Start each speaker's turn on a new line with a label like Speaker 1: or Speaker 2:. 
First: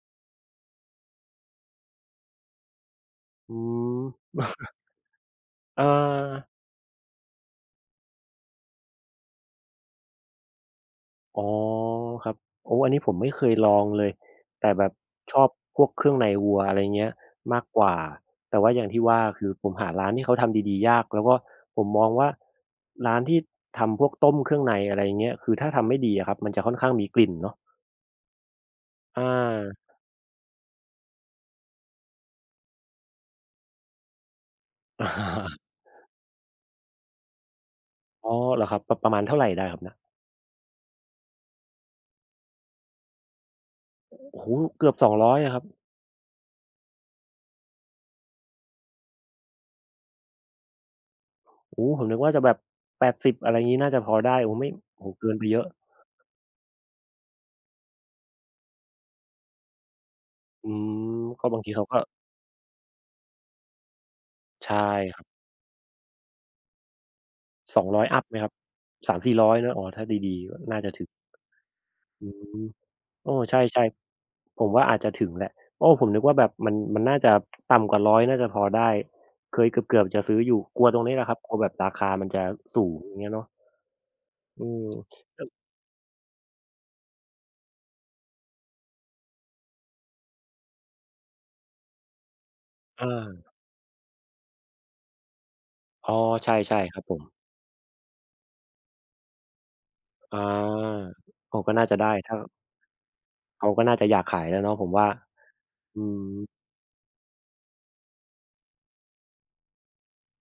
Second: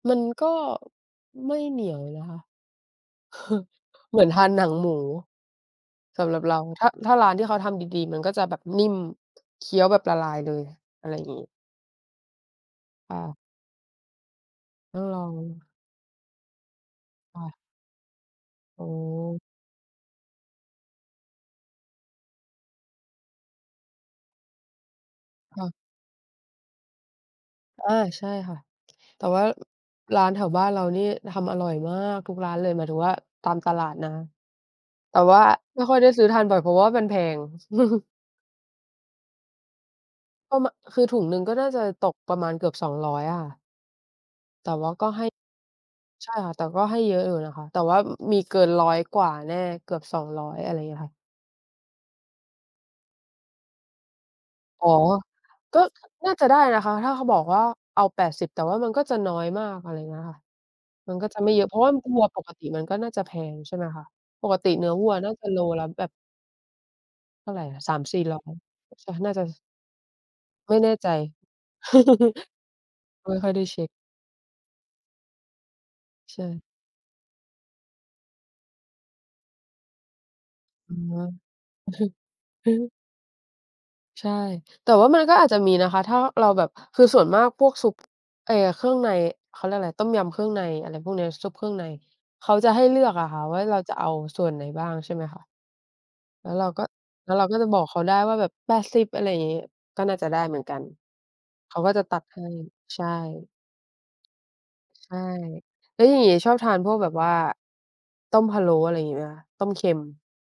Speaker 1: มันก็ ไม่เหนียวนะคะ
Speaker 2: อื
Speaker 1: เหมือน
Speaker 2: ม
Speaker 1: ทานหนังหมู
Speaker 2: อ
Speaker 1: สำหรับ
Speaker 2: า
Speaker 1: เราถ้า ถ้าร้านที่เขาทำดี ๆ มันก็จะแบบนิ่ม เคี้ยวแบบละลายเลย อะไรอย่างง
Speaker 2: อ
Speaker 1: ี
Speaker 2: ๋
Speaker 1: ้
Speaker 2: อ ครับ โอ้โฮ อันนี้ผ
Speaker 1: ค
Speaker 2: ม
Speaker 1: ่
Speaker 2: ไม่
Speaker 1: ะ
Speaker 2: เคยลองเลย แต่แบบ
Speaker 1: ต้องลอง
Speaker 2: ชอบพวกเครื่องในวัว อะไรอย่างเงี้ย
Speaker 1: ค่ะ
Speaker 2: มากกว่า แต่ว่าอ
Speaker 1: โอ
Speaker 2: ย
Speaker 1: ้
Speaker 2: ่างที่ว่า ค
Speaker 1: โฮ
Speaker 2: ือผมหาร้านที่เขาทำดี ๆ ยาก แล้วก็ผมมองว่า ร้านที่ทำพวกต้มเครื่องใน อะไรอย่างเงี้ย คือ
Speaker 1: ค่
Speaker 2: ถ้า
Speaker 1: ะ
Speaker 2: ทำไม่ดีอะครับ มันจะค่อนข้างมีกลิ่นเนาะ
Speaker 1: อา ใช่ค่ะ แ
Speaker 2: อ
Speaker 1: ต่ว่า
Speaker 2: า
Speaker 1: ร้านแถวบ้านเรานี่ทำอร่อยมากทุกร้านเลย หมายถึงว่าตามตลาดนะ
Speaker 2: อ
Speaker 1: แต่ว่า
Speaker 2: า
Speaker 1: ไม่ค่อยได้ซื้อทานบ่อย เพราะว่ามันแพง
Speaker 2: อ๋อ เหรอครับ ประ ประมาณเท่าไรได้ครับน่ะ?
Speaker 1: ประมาณ คือถุงหนึ่งก็น่าจะตกประมาณเกือบ 200 อะค่ะ
Speaker 2: โอ้โฮ!
Speaker 1: แต่
Speaker 2: เก
Speaker 1: ว่
Speaker 2: ือบ 200 เหรอครับ?
Speaker 1: าก็ให้ ใช่ค่ะ แต่ก็ให้เยอะอยู่นะคะ แต่ว่ามีเกิน 100 กว่าแน่ เกือบ 200 อะไรอย่างเงี้ยค่ะ
Speaker 2: โอ้โฮ ผมนึกว่าจะแบบ 80 อะไรงี้ น่าจะพอได้ โอ้ ไม่
Speaker 1: อ๋อ
Speaker 2: โอ้โฮ เกินไปเยอะ
Speaker 1: ก็น่าจะได้นะคะ ถ้าเขาบอกว่าเอา 80 แต่ว่ามันก็จะน้อยมาก อะไรอย่างเงี้ยค่ะ
Speaker 2: อืม
Speaker 1: มันก็จะ
Speaker 2: ก็
Speaker 1: ไม่
Speaker 2: บ
Speaker 1: เ
Speaker 2: า
Speaker 1: ย
Speaker 2: ง
Speaker 1: อ
Speaker 2: ท
Speaker 1: ะ
Speaker 2: ี
Speaker 1: เพร
Speaker 2: เ
Speaker 1: า
Speaker 2: ข
Speaker 1: ะ
Speaker 2: า
Speaker 1: ว่า
Speaker 2: ก็
Speaker 1: วัวปกติมันก็น่าจะแพง ใช่ไหมคะ ปกต
Speaker 2: ใช
Speaker 1: ิ
Speaker 2: ่
Speaker 1: เนื้อวัว
Speaker 2: ครับ
Speaker 1: น่าจะโลละแบบ เท่าไรอ
Speaker 2: ส
Speaker 1: ะ
Speaker 2: อง
Speaker 1: สา
Speaker 2: ร้
Speaker 1: ม
Speaker 2: อย อ
Speaker 1: สี
Speaker 2: ั
Speaker 1: ่
Speaker 2: ปไห
Speaker 1: ร
Speaker 2: ม
Speaker 1: ้อย
Speaker 2: ครับ?
Speaker 1: ก็จ
Speaker 2: ส
Speaker 1: ะ
Speaker 2: ามส
Speaker 1: น่
Speaker 2: ี
Speaker 1: า
Speaker 2: ่
Speaker 1: จ
Speaker 2: ร
Speaker 1: ะ
Speaker 2: ้อย เนาะ อ๋อ ถ้าดี
Speaker 1: ไ
Speaker 2: ๆ น
Speaker 1: ม
Speaker 2: ่
Speaker 1: ่
Speaker 2: า
Speaker 1: แ
Speaker 2: จ
Speaker 1: น
Speaker 2: ะ
Speaker 1: ่
Speaker 2: ถึ
Speaker 1: ใ
Speaker 2: ง
Speaker 1: จ
Speaker 2: อืม โ
Speaker 1: ไ
Speaker 2: อ
Speaker 1: ม
Speaker 2: ้
Speaker 1: ่ค่อ
Speaker 2: ใ
Speaker 1: ย
Speaker 2: ช
Speaker 1: ได้เช
Speaker 2: ่
Speaker 1: ็ก
Speaker 2: ๆ ผมว่าอาจจะถึงแหละ โอ้ ผมนึกว่
Speaker 1: ใ
Speaker 2: า
Speaker 1: ช
Speaker 2: แบบ
Speaker 1: ่
Speaker 2: มัน มันน่าจะ ต่ำกว่า 100 น่าจะพอได้ เคยเกือบ ๆ จะซื้ออยู่ กลัว
Speaker 1: อ๋
Speaker 2: ตรงนี้แหล
Speaker 1: อ
Speaker 2: ะครับ กลัวแบบราคามันจะสูง อย่างเงี้ยเนาะ
Speaker 1: ใช่
Speaker 2: อืม
Speaker 1: แต่ว่ามันก็
Speaker 2: แล
Speaker 1: อ
Speaker 2: ้
Speaker 1: าจ
Speaker 2: ว
Speaker 1: จะมีนะคะ ถ้าเราแบบ คือส่วนมากพวกซุป ไอ้เครื่องใน เขาเรียกอะไร ต้มยำเครื่องใน อะไรพวกเนี้ย ซุปเครื่องใน เขาจะให้เลื
Speaker 2: อ
Speaker 1: อ
Speaker 2: า
Speaker 1: กอะค่ะ ว่าเราจะเอาส่วนไหนบ้าง ใช่ไหมคะ
Speaker 2: อ๋อ
Speaker 1: แ
Speaker 2: ใ
Speaker 1: ล
Speaker 2: ช
Speaker 1: ้วเรา
Speaker 2: ่
Speaker 1: ก็
Speaker 2: ๆ ครับผ
Speaker 1: แล้
Speaker 2: ม
Speaker 1: วเราก็จะบอกเขาได้ว่าแบบ 80 อะไรอย่างงี้ ก็น่าจะ
Speaker 2: อ
Speaker 1: ได
Speaker 2: า
Speaker 1: ้เหมือนกัน
Speaker 2: อ้อ ก
Speaker 1: เ
Speaker 2: ็
Speaker 1: ขา
Speaker 2: น่า
Speaker 1: ก็
Speaker 2: จะ
Speaker 1: จ
Speaker 2: ไ
Speaker 1: ะ
Speaker 2: ด้
Speaker 1: ตัด
Speaker 2: ถ้า
Speaker 1: ให้ ใช่
Speaker 2: เขาก็น่าจะอยากขายแหละเนาะผมว่า
Speaker 1: ใช่
Speaker 2: อ
Speaker 1: แล้
Speaker 2: ื
Speaker 1: วอย่างงี้
Speaker 2: ม
Speaker 1: ชอบทานพวกแบบว่า ต้มพะโล้ อะไรอย่างงี้ไหมคะ ต้มเค็ม?